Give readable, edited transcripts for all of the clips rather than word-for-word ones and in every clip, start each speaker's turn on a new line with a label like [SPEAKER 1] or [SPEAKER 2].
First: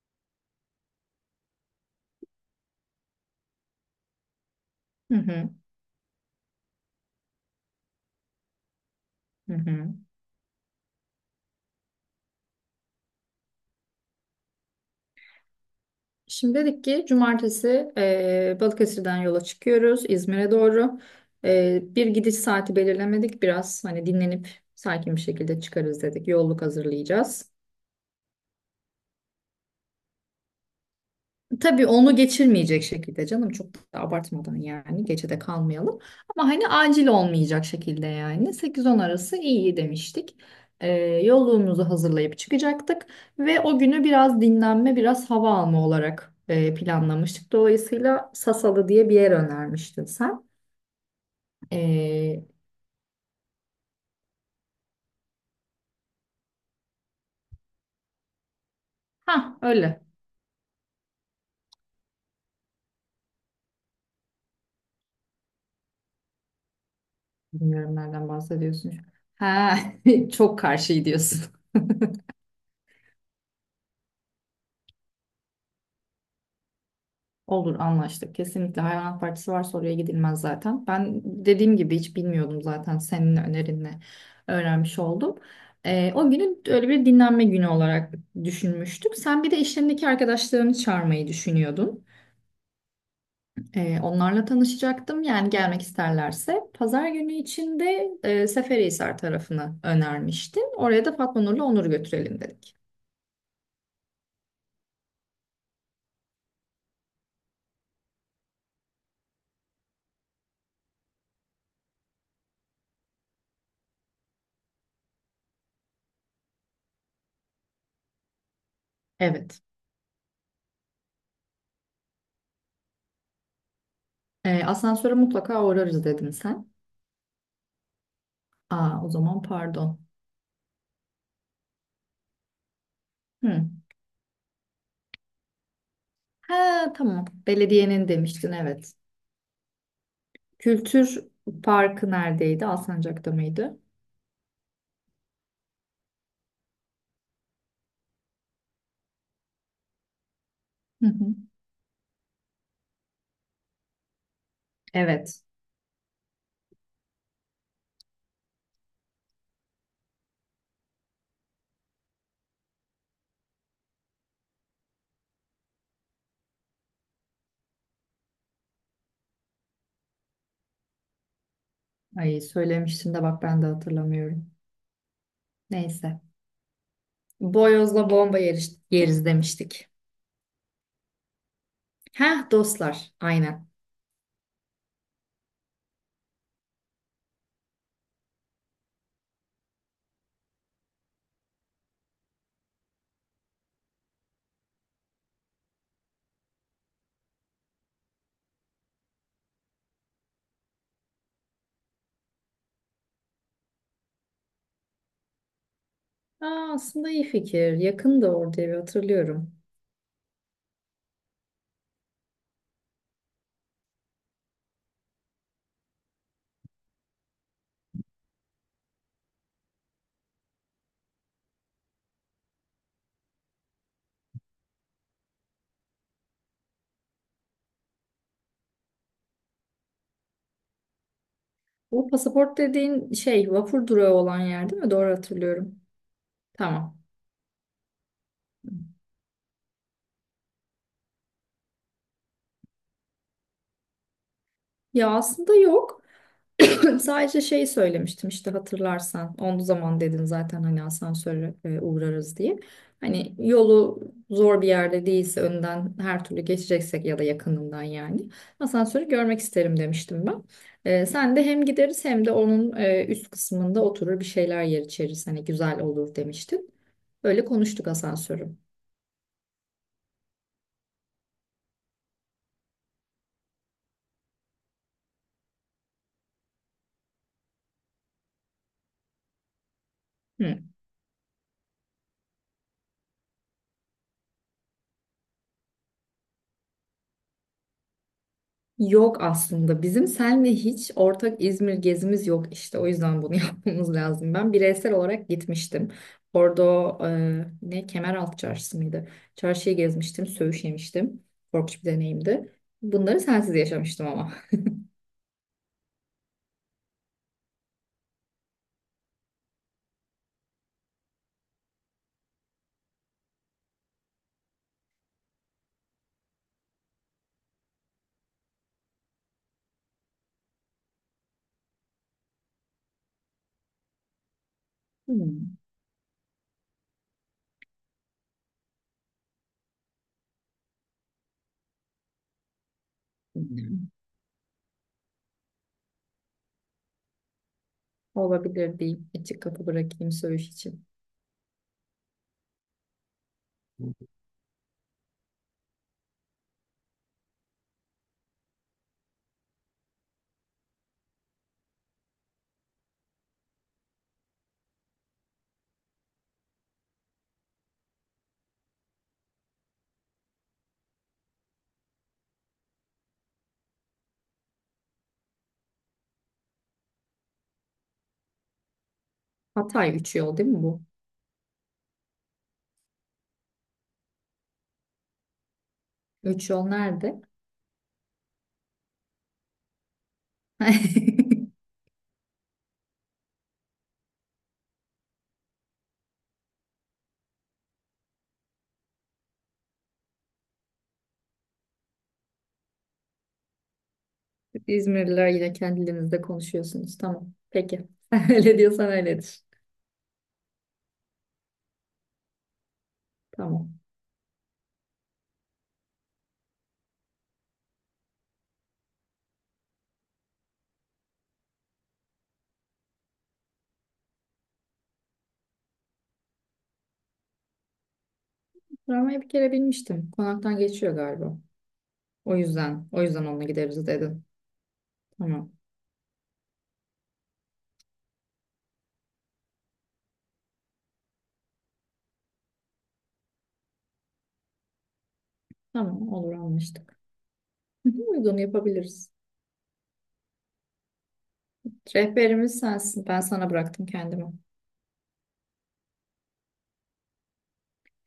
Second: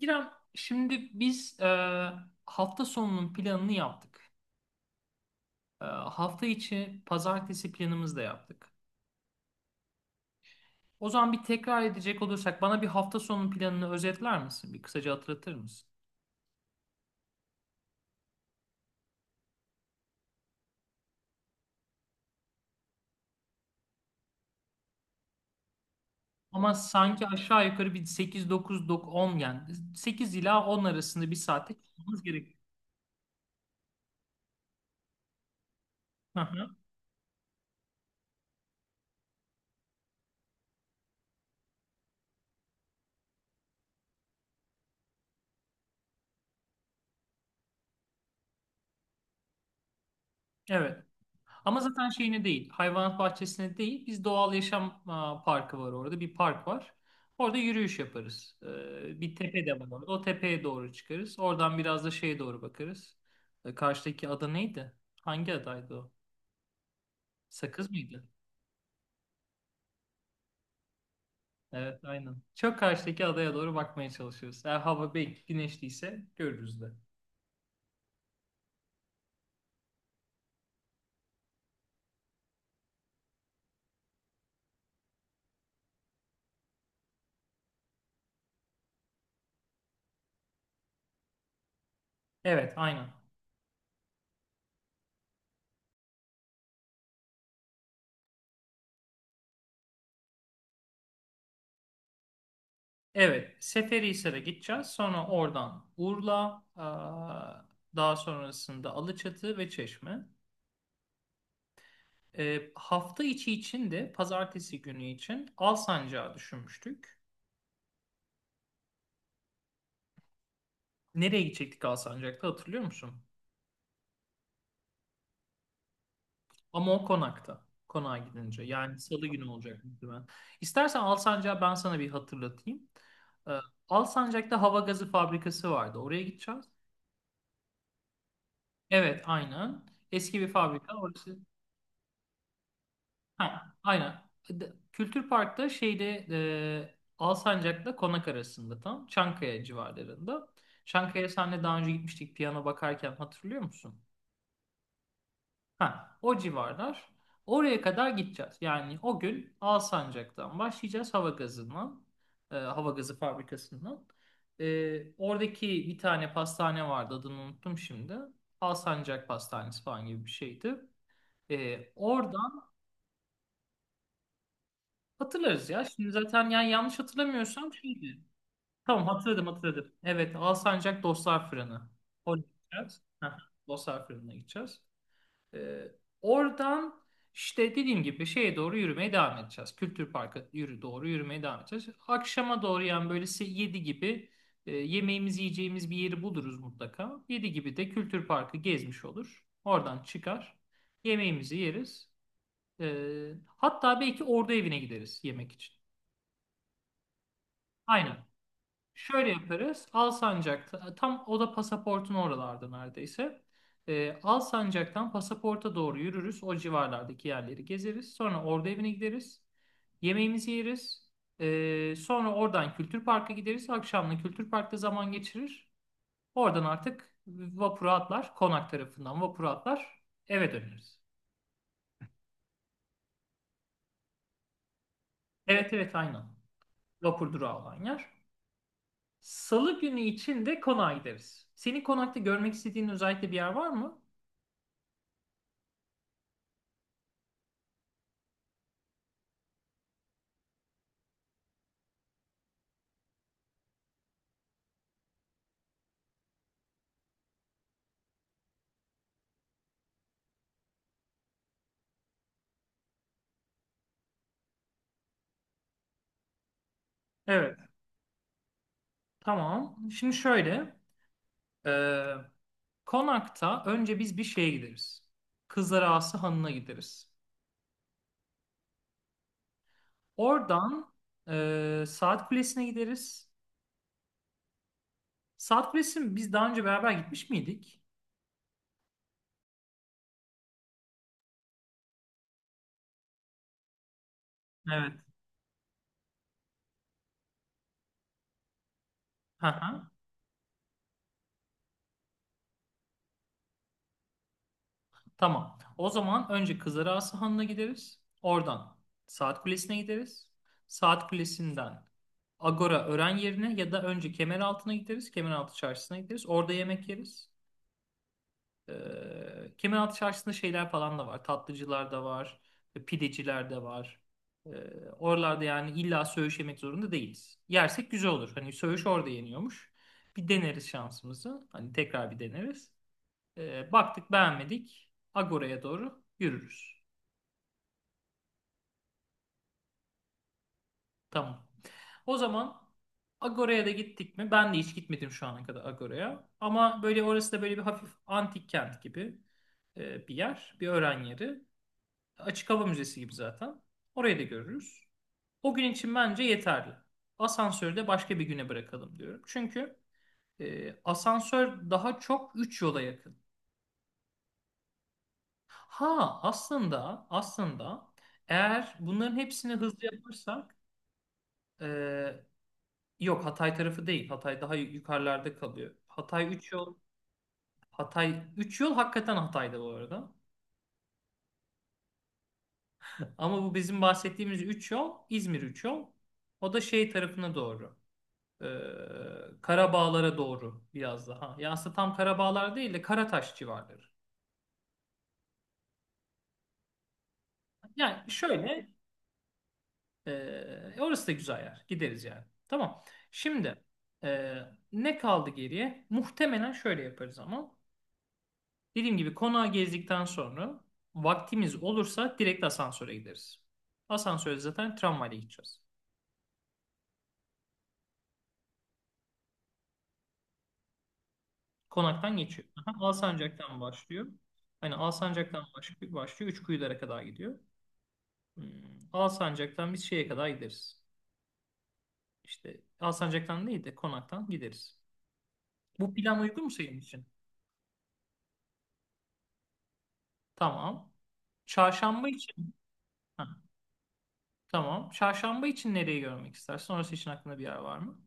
[SPEAKER 1] İrem, şimdi biz hafta sonunun planını yaptık.
[SPEAKER 2] Hı hı,
[SPEAKER 1] Hafta içi pazartesi planımızı da yaptık.
[SPEAKER 2] hı hı.
[SPEAKER 1] O zaman bir tekrar edecek olursak bana bir hafta sonunun planını özetler misin? Bir kısaca hatırlatır mısın?
[SPEAKER 2] Şimdi dedik ki cumartesi Balıkesir'den yola çıkıyoruz İzmir'e doğru. E, bir gidiş saati belirlemedik. Biraz hani dinlenip sakin bir şekilde çıkarız dedik. Yolluk
[SPEAKER 1] Ama sanki
[SPEAKER 2] hazırlayacağız.
[SPEAKER 1] aşağı yukarı bir 8, 9, 10 yani 8 ila 10 arasında bir saatte
[SPEAKER 2] Tabii onu
[SPEAKER 1] çıkmamız gerekiyor.
[SPEAKER 2] geçirmeyecek şekilde canım çok da abartmadan yani gecede kalmayalım. Ama hani acil olmayacak şekilde yani 8-10 arası iyi demiştik. Ee, yolluğumuzu hazırlayıp çıkacaktık ve o günü biraz dinlenme biraz hava alma olarak planlamıştık. Dolayısıyla Sasalı diye bir yer önermiştin sen.
[SPEAKER 1] Evet. Ama zaten şeyine
[SPEAKER 2] Ee,
[SPEAKER 1] değil, hayvanat bahçesine değil, biz doğal yaşam parkı var orada, bir park var. Orada yürüyüş yaparız. Bir
[SPEAKER 2] ha
[SPEAKER 1] tepe de var
[SPEAKER 2] öyle.
[SPEAKER 1] orada. O tepeye doğru çıkarız. Oradan biraz da şeye doğru bakarız. Karşıdaki ada neydi? Hangi adaydı o? Sakız
[SPEAKER 2] Bilmiyorum
[SPEAKER 1] mıydı?
[SPEAKER 2] nereden bahsediyorsun. Ha çok karşı diyorsun.
[SPEAKER 1] Evet, aynen. Çok karşıdaki adaya doğru bakmaya çalışıyoruz. Eğer hava belki güneşliyse görürüz de.
[SPEAKER 2] Olur anlaştık. Kesinlikle hayvanat bahçesi varsa oraya gidilmez zaten. Ben dediğim gibi hiç bilmiyordum zaten senin önerinle öğrenmiş oldum. O günü öyle bir dinlenme günü olarak düşünmüştük. Sen bir de işlerindeki arkadaşlarını çağırmayı düşünüyordun.
[SPEAKER 1] Evet, aynen.
[SPEAKER 2] Onlarla tanışacaktım. Yani gelmek isterlerse. Pazar günü içinde Seferihisar tarafını önermiştin. Oraya da Fatma Nur'la Onur'u götürelim dedik.
[SPEAKER 1] Evet, Seferihisar'a gideceğiz. Sonra oradan Urla, daha sonrasında Alaçatı ve Çeşme. Hafta içi için de pazartesi günü için Alsancak'ı düşünmüştük.
[SPEAKER 2] Evet.
[SPEAKER 1] Nereye gidecektik Alsancak'ta hatırlıyor musun?
[SPEAKER 2] Asansöre mutlaka uğrarız dedim sen.
[SPEAKER 1] Ama o konakta. Konağa gidince. Yani
[SPEAKER 2] Aa, o
[SPEAKER 1] salı
[SPEAKER 2] zaman
[SPEAKER 1] günü olacak
[SPEAKER 2] pardon.
[SPEAKER 1] muhtemelen. İstersen Alsancak'ı ben sana bir hatırlatayım. Ee,
[SPEAKER 2] Hı.
[SPEAKER 1] Alsancak'ta hava gazı fabrikası vardı. Oraya gideceğiz.
[SPEAKER 2] Ha, tamam. Belediyenin demiştin evet.
[SPEAKER 1] Evet, aynen. Eski bir fabrika.
[SPEAKER 2] Kültür
[SPEAKER 1] Orası.
[SPEAKER 2] Parkı neredeydi? Alsancak'ta
[SPEAKER 1] Ha,
[SPEAKER 2] mıydı?
[SPEAKER 1] aynen. Kültür Park'ta şeyde Alsancak'la Konak arasında tam Çankaya civarlarında.
[SPEAKER 2] Hı
[SPEAKER 1] Çankaya
[SPEAKER 2] hı.
[SPEAKER 1] senle daha önce gitmiştik piyano bakarken hatırlıyor musun?
[SPEAKER 2] Evet.
[SPEAKER 1] Ha, o civarlar. Oraya kadar gideceğiz. Yani o gün Alsancak'tan başlayacağız hava gazından, hava gazı fabrikasından. Oradaki bir tane pastane vardı adını unuttum şimdi. Alsancak Pastanesi falan gibi bir şeydi. Orada.
[SPEAKER 2] Ay söylemiştin de bak ben de hatırlamıyorum.
[SPEAKER 1] Hatırlarız ya. Şimdi
[SPEAKER 2] Neyse.
[SPEAKER 1] zaten yani yanlış hatırlamıyorsam şeydi. Tamam,
[SPEAKER 2] Yeriz
[SPEAKER 1] hatırladım
[SPEAKER 2] demiştik.
[SPEAKER 1] hatırladım. Evet, Alsancak Dostlar Fırını. Oraya
[SPEAKER 2] Heh
[SPEAKER 1] gideceğiz.
[SPEAKER 2] dostlar.
[SPEAKER 1] Heh,
[SPEAKER 2] Aynen.
[SPEAKER 1] Dostlar Fırını'na gideceğiz. Ee, oradan işte dediğim gibi şeye doğru yürümeye devam edeceğiz. Kültür Park'a doğru yürümeye devam edeceğiz. Akşama doğru yani böyle 7 gibi yemeğimizi yiyeceğimiz bir yeri buluruz mutlaka. Yedi gibi de Kültür Park'ı gezmiş olur. Oradan çıkar. Yemeğimizi yeriz. Hatta belki orada evine gideriz yemek için.
[SPEAKER 2] Aa, aslında iyi fikir.
[SPEAKER 1] Aynen.
[SPEAKER 2] Yakın da orada evi
[SPEAKER 1] Şöyle
[SPEAKER 2] hatırlıyorum.
[SPEAKER 1] yaparız. Alsancak'ta tam o da pasaportun oralarda neredeyse. Alsancak'tan pasaporta doğru yürürüz. O civarlardaki yerleri gezeriz. Sonra orada evine gideriz. Yemeğimizi yeriz. Sonra oradan Kültür Park'a gideriz. Akşamla Kültür Park'ta zaman geçirir. Oradan artık vapura atlar. Konak tarafından vapura atlar. Eve döneriz.
[SPEAKER 2] Bu pasaport dediğin şey vapur durağı olan yer değil mi? Doğru
[SPEAKER 1] Evet,
[SPEAKER 2] hatırlıyorum.
[SPEAKER 1] evet, aynen.
[SPEAKER 2] Tamam.
[SPEAKER 1] Vapur durağı olan yer. Salı günü için de konağa gideriz. Senin konakta görmek istediğin özellikle bir yer var mı?
[SPEAKER 2] Ya aslında yok. Sadece şey söylemiştim işte hatırlarsan. Onu zaman dedin zaten hani asansörle uğrarız diye. Hani yolu zor bir yerde değilse önden her türlü geçeceksek ya da yakınından yani asansörü görmek isterim demiştim ben. E, sen de hem gideriz hem de onun üst kısmında oturur bir şeyler yer içeriz. Hani güzel olur demiştin. Öyle
[SPEAKER 1] Evet.
[SPEAKER 2] konuştuk asansörü.
[SPEAKER 1] Tamam. Şimdi şöyle. e, konakta önce biz bir şeye gideriz. Kızlar Ağası Hanı'na gideriz.
[SPEAKER 2] Hı.
[SPEAKER 1] Oradan Saat Kulesi'ne gideriz. Saat Kulesi'ne biz daha önce beraber gitmiş miydik?
[SPEAKER 2] Yok aslında. Bizim seninle hiç ortak İzmir gezimiz yok işte. O yüzden bunu yapmamız lazım. Ben
[SPEAKER 1] Evet.
[SPEAKER 2] bireysel olarak gitmiştim. Orada ne Kemeraltı Çarşısı mıydı?
[SPEAKER 1] Hı
[SPEAKER 2] Çarşıyı
[SPEAKER 1] hı.
[SPEAKER 2] gezmiştim, söğüş yemiştim. Korkunç bir deneyimdi. Bunları sensiz yaşamıştım ama.
[SPEAKER 1] Tamam. O zaman önce Kızarası Hanı'na gideriz. Oradan Saat Kulesi'ne gideriz. Saat Kulesi'nden Agora Ören yerine ya da önce Kemeraltı'na gideriz. Kemeraltı Çarşısı'na gideriz. Orada yemek yeriz. Kemeraltı Çarşısı'nda şeyler falan da var. Tatlıcılar da var. Pideciler de var. Ee, oralarda
[SPEAKER 2] Hmm.
[SPEAKER 1] yani illa söğüş yemek zorunda değiliz. Yersek güzel olur. Hani söğüş orada yeniyormuş. Bir deneriz şansımızı. Hani tekrar bir deneriz. Baktık beğenmedik. Agora'ya doğru yürürüz.
[SPEAKER 2] Olabilir diyeyim. Açık kapı bırakayım söğüş için.
[SPEAKER 1] Tamam. O zaman Agora'ya da gittik mi? Ben de hiç gitmedim şu ana kadar Agora'ya. Ama böyle orası da böyle bir hafif antik kent gibi bir yer. Bir öğren yeri. Açık hava müzesi gibi zaten. Orayı da görürüz. O gün için bence yeterli. Asansörü de başka bir güne bırakalım diyorum. Çünkü asansör daha çok 3 yola yakın. Ha, aslında eğer bunların hepsini hızlı
[SPEAKER 2] Hatay 3 yol değil
[SPEAKER 1] yaparsak
[SPEAKER 2] mi bu?
[SPEAKER 1] e, yok, Hatay tarafı değil. Hatay daha yukarılarda kalıyor. Hatay
[SPEAKER 2] 3
[SPEAKER 1] üç
[SPEAKER 2] yol
[SPEAKER 1] yol.
[SPEAKER 2] nerede?
[SPEAKER 1] Hatay üç yol hakikaten Hatay'da bu arada. Ama bu bizim bahsettiğimiz 3 yol İzmir 3 yol. O da şey tarafına doğru. E, Karabağlara doğru biraz daha. Ya aslında tam Karabağlar değil de Karataş civarları.
[SPEAKER 2] İzmirliler yine kendilerinizde konuşuyorsunuz. Tamam. Peki.
[SPEAKER 1] Yani
[SPEAKER 2] Öyle
[SPEAKER 1] şöyle.
[SPEAKER 2] diyorsan öyledir.
[SPEAKER 1] Orası da güzel yer. Gideriz yani. Tamam. Şimdi
[SPEAKER 2] Tamam.
[SPEAKER 1] e, ne kaldı geriye? Muhtemelen şöyle yaparız ama. Dediğim gibi konağı gezdikten sonra vaktimiz olursa direkt asansöre gideriz. Asansöre zaten tramvayla gideceğiz.
[SPEAKER 2] Travmayı bir kere bilmiştim. Konaktan geçiyor galiba.
[SPEAKER 1] Konaktan
[SPEAKER 2] O
[SPEAKER 1] geçiyor. Aha,
[SPEAKER 2] yüzden, o yüzden onunla
[SPEAKER 1] Alsancak'tan
[SPEAKER 2] gideriz
[SPEAKER 1] başlıyor.
[SPEAKER 2] dedin.
[SPEAKER 1] Hani Alsancak'tan
[SPEAKER 2] Tamam,
[SPEAKER 1] başlıyor. Üçkuyulara kadar gidiyor. Hmm, Alsancak'tan biz şeye kadar gideriz. İşte Alsancak'tan değil de konaktan gideriz. Bu
[SPEAKER 2] tamam
[SPEAKER 1] plan
[SPEAKER 2] olur
[SPEAKER 1] uygun mu senin
[SPEAKER 2] anlaştık.
[SPEAKER 1] için?
[SPEAKER 2] Hı hı, uygun yapabiliriz.
[SPEAKER 1] Tamam. Çarşamba için.
[SPEAKER 2] Rehberimiz sensin. Ben
[SPEAKER 1] Ha,
[SPEAKER 2] sana bıraktım kendimi.
[SPEAKER 1] tamam. Çarşamba için nereyi görmek istersin? Orası için aklında bir yer var mı?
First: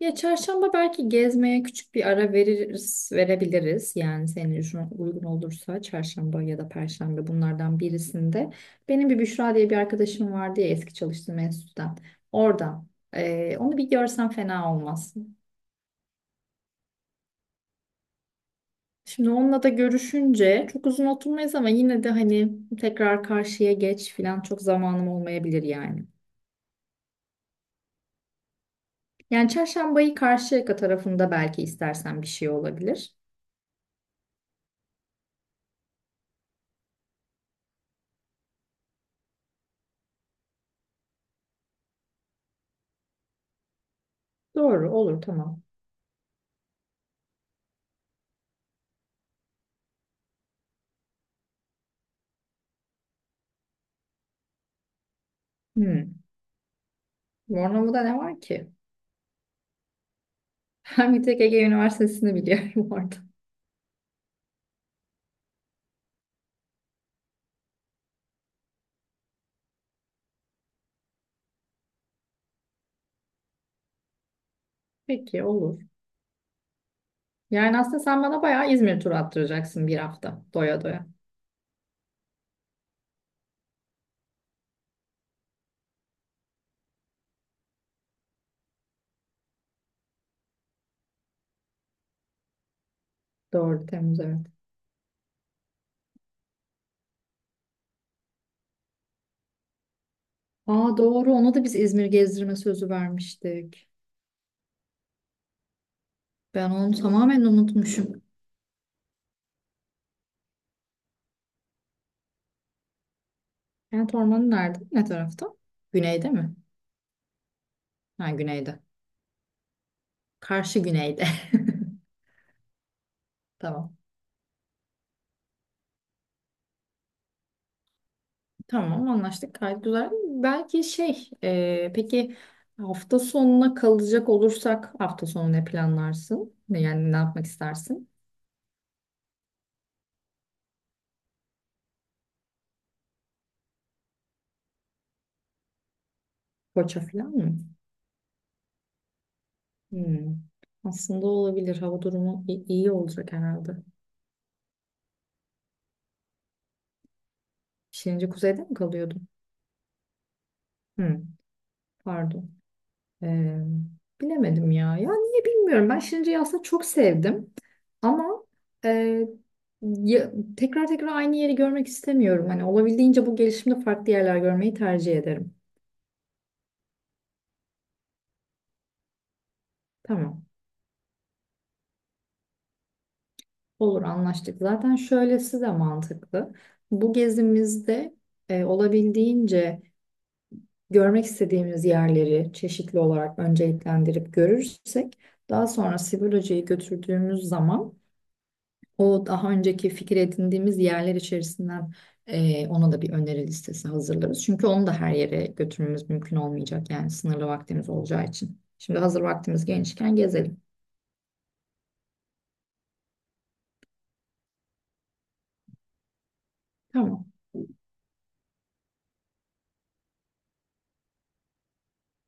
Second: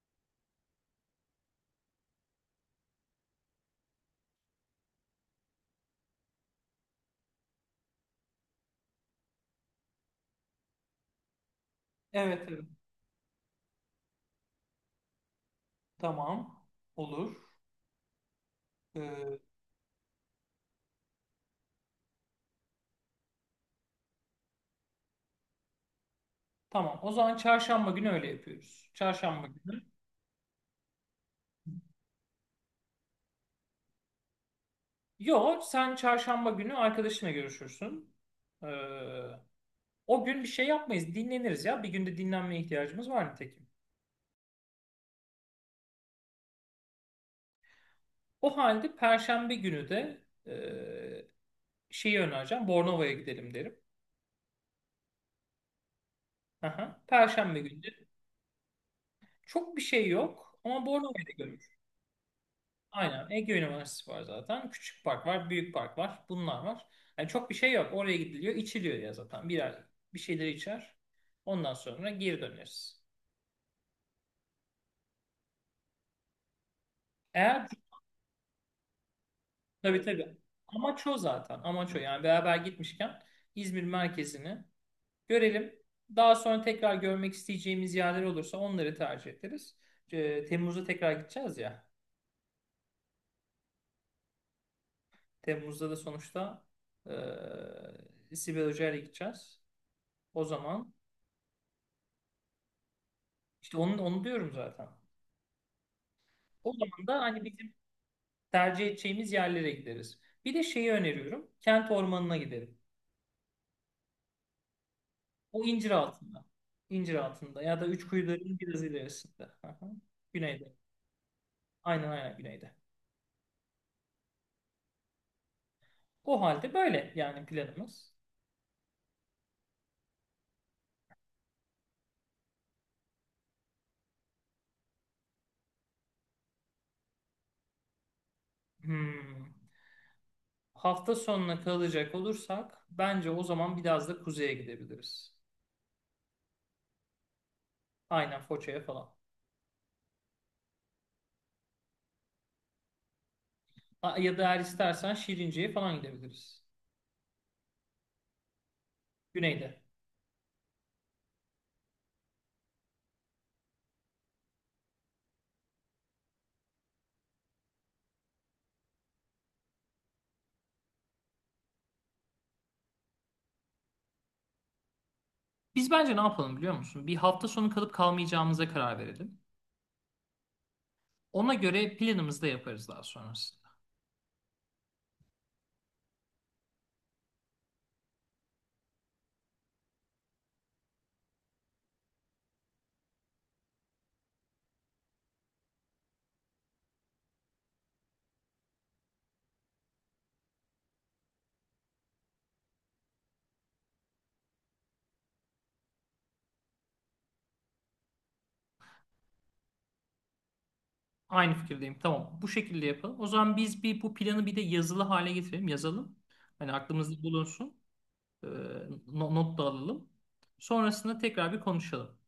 [SPEAKER 2] Ya çarşamba belki gezmeye küçük bir ara verebiliriz. Yani senin için uygun olursa çarşamba ya da perşembe bunlardan birisinde. Benim bir Büşra diye bir arkadaşım vardı ya eski çalıştığım enstitüden.
[SPEAKER 1] Evet, evet.
[SPEAKER 2] Orada. Onu bir görsen fena olmaz.
[SPEAKER 1] Tamam. Olur.
[SPEAKER 2] Şimdi
[SPEAKER 1] Ee,
[SPEAKER 2] onunla da görüşünce çok uzun oturmayız ama yine de hani tekrar karşıya geç falan çok zamanım olmayabilir yani.
[SPEAKER 1] tamam. O zaman çarşamba günü öyle yapıyoruz. Çarşamba
[SPEAKER 2] Yani
[SPEAKER 1] günü.
[SPEAKER 2] çarşambayı Karşıyaka tarafında belki istersen bir şey olabilir.
[SPEAKER 1] Yo, sen çarşamba günü arkadaşına görüşürsün. Ee, o gün bir şey yapmayız. Dinleniriz ya. Bir günde dinlenmeye ihtiyacımız var nitekim.
[SPEAKER 2] Doğru olur tamam.
[SPEAKER 1] O halde perşembe günü de şeyi önereceğim. Bornova'ya gidelim derim.
[SPEAKER 2] Hmm.
[SPEAKER 1] Aha. Perşembe günü de.
[SPEAKER 2] Bornova'da ne var ki?
[SPEAKER 1] Çok bir şey yok ama
[SPEAKER 2] Ben bir
[SPEAKER 1] Bornova'yı da
[SPEAKER 2] tek Ege
[SPEAKER 1] görür.
[SPEAKER 2] Üniversitesi'ni biliyorum orada.
[SPEAKER 1] Aynen. Ege Üniversitesi var zaten. Küçük park var, büyük park var. Bunlar var. Yani çok bir şey yok. Oraya gidiliyor, içiliyor ya zaten. Birer bir şeyleri içer. Ondan sonra geri döneriz.
[SPEAKER 2] Peki olur.
[SPEAKER 1] Eğer
[SPEAKER 2] Yani aslında sen bana bayağı İzmir turu attıracaksın bir
[SPEAKER 1] tabii, tabii.
[SPEAKER 2] hafta doya
[SPEAKER 1] Amaç
[SPEAKER 2] doya.
[SPEAKER 1] o zaten. Amaç o. Yani beraber gitmişken İzmir merkezini görelim. Daha sonra tekrar görmek isteyeceğimiz yerler olursa onları tercih ederiz. Temmuz'da tekrar gideceğiz ya.
[SPEAKER 2] Doğru Temmuz evet.
[SPEAKER 1] Temmuz'da da sonuçta Sibel Hoca'yla gideceğiz. O zaman
[SPEAKER 2] Aa doğru ona da biz İzmir gezdirme sözü
[SPEAKER 1] işte
[SPEAKER 2] vermiştik.
[SPEAKER 1] onu diyorum zaten.
[SPEAKER 2] Ben
[SPEAKER 1] O
[SPEAKER 2] onu
[SPEAKER 1] zaman da
[SPEAKER 2] tamamen
[SPEAKER 1] hani bizim
[SPEAKER 2] unutmuşum.
[SPEAKER 1] tercih edeceğimiz yerlere gideriz. Bir de şeyi öneriyorum. Kent ormanına gidelim.
[SPEAKER 2] Kent ormanı nerede? Ne tarafta?
[SPEAKER 1] O incir
[SPEAKER 2] Güneyde
[SPEAKER 1] altında.
[SPEAKER 2] mi?
[SPEAKER 1] İncir altında ya da üç
[SPEAKER 2] Ha
[SPEAKER 1] kuyuların
[SPEAKER 2] güneyde.
[SPEAKER 1] biraz ilerisinde. Aha. Güneyde.
[SPEAKER 2] Karşı güneyde.
[SPEAKER 1] Aynen aynen güneyde.
[SPEAKER 2] Tamam.
[SPEAKER 1] O halde böyle yani planımız.
[SPEAKER 2] Tamam anlaştık. Gayet güzel. Belki peki hafta sonuna kalacak olursak hafta sonu ne planlarsın? Yani ne yapmak istersin?
[SPEAKER 1] Hmm. Hafta sonuna kalacak olursak bence o zaman biraz da kuzeye gidebiliriz.
[SPEAKER 2] Koça falan mı?
[SPEAKER 1] Aynen Foça'ya falan.
[SPEAKER 2] Hmm. Aslında olabilir. Hava durumu iyi olacak herhalde.
[SPEAKER 1] Ya da eğer istersen Şirince'ye falan gidebiliriz.
[SPEAKER 2] Şirince kuzeyde mi kalıyordun?
[SPEAKER 1] Güneyde.
[SPEAKER 2] Hmm. Pardon. Ee, bilemedim ya. Ya niye bilmiyorum. Ben Şirince'yi aslında çok sevdim. Ama e, ya- tekrar tekrar aynı yeri görmek istemiyorum. Hani olabildiğince bu gelişimde farklı yerler görmeyi tercih ederim.
[SPEAKER 1] Biz bence ne yapalım biliyor musun? Bir hafta sonu kalıp kalmayacağımıza karar verelim.
[SPEAKER 2] Tamam.
[SPEAKER 1] Ona göre planımızı da yaparız daha sonrasında.
[SPEAKER 2] Olur anlaştık. Zaten şöylesi de mantıklı. Bu gezimizde olabildiğince görmek istediğimiz yerleri çeşitli olarak önceliklendirip görürsek daha sonra Sivil götürdüğümüz zaman o daha önceki fikir edindiğimiz yerler içerisinden ona da bir öneri listesi hazırlarız. Çünkü onu da her yere götürmemiz mümkün olmayacak. Yani sınırlı vaktimiz olacağı için. Şimdi hazır vaktimiz genişken gezelim.
[SPEAKER 1] Aynı fikirdeyim. Tamam. Bu şekilde yapalım. O zaman biz bir bu planı bir de yazılı hale getirelim. Yazalım. Hani aklımızda
[SPEAKER 2] Tamam.
[SPEAKER 1] bulunsun. Ee, not da alalım. Sonrasında tekrar bir konuşalım.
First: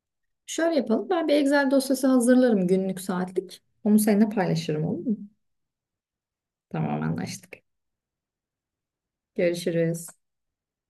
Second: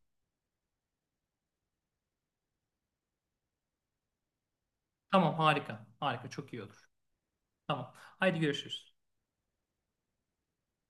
[SPEAKER 2] Şöyle yapalım. Ben bir Excel dosyası hazırlarım günlük saatlik. Onu seninle paylaşırım olur mu?
[SPEAKER 1] Tamam, harika. Harika, çok iyi olur.
[SPEAKER 2] Tamam anlaştık.
[SPEAKER 1] Tamam. Haydi görüşürüz.
[SPEAKER 2] Görüşürüz.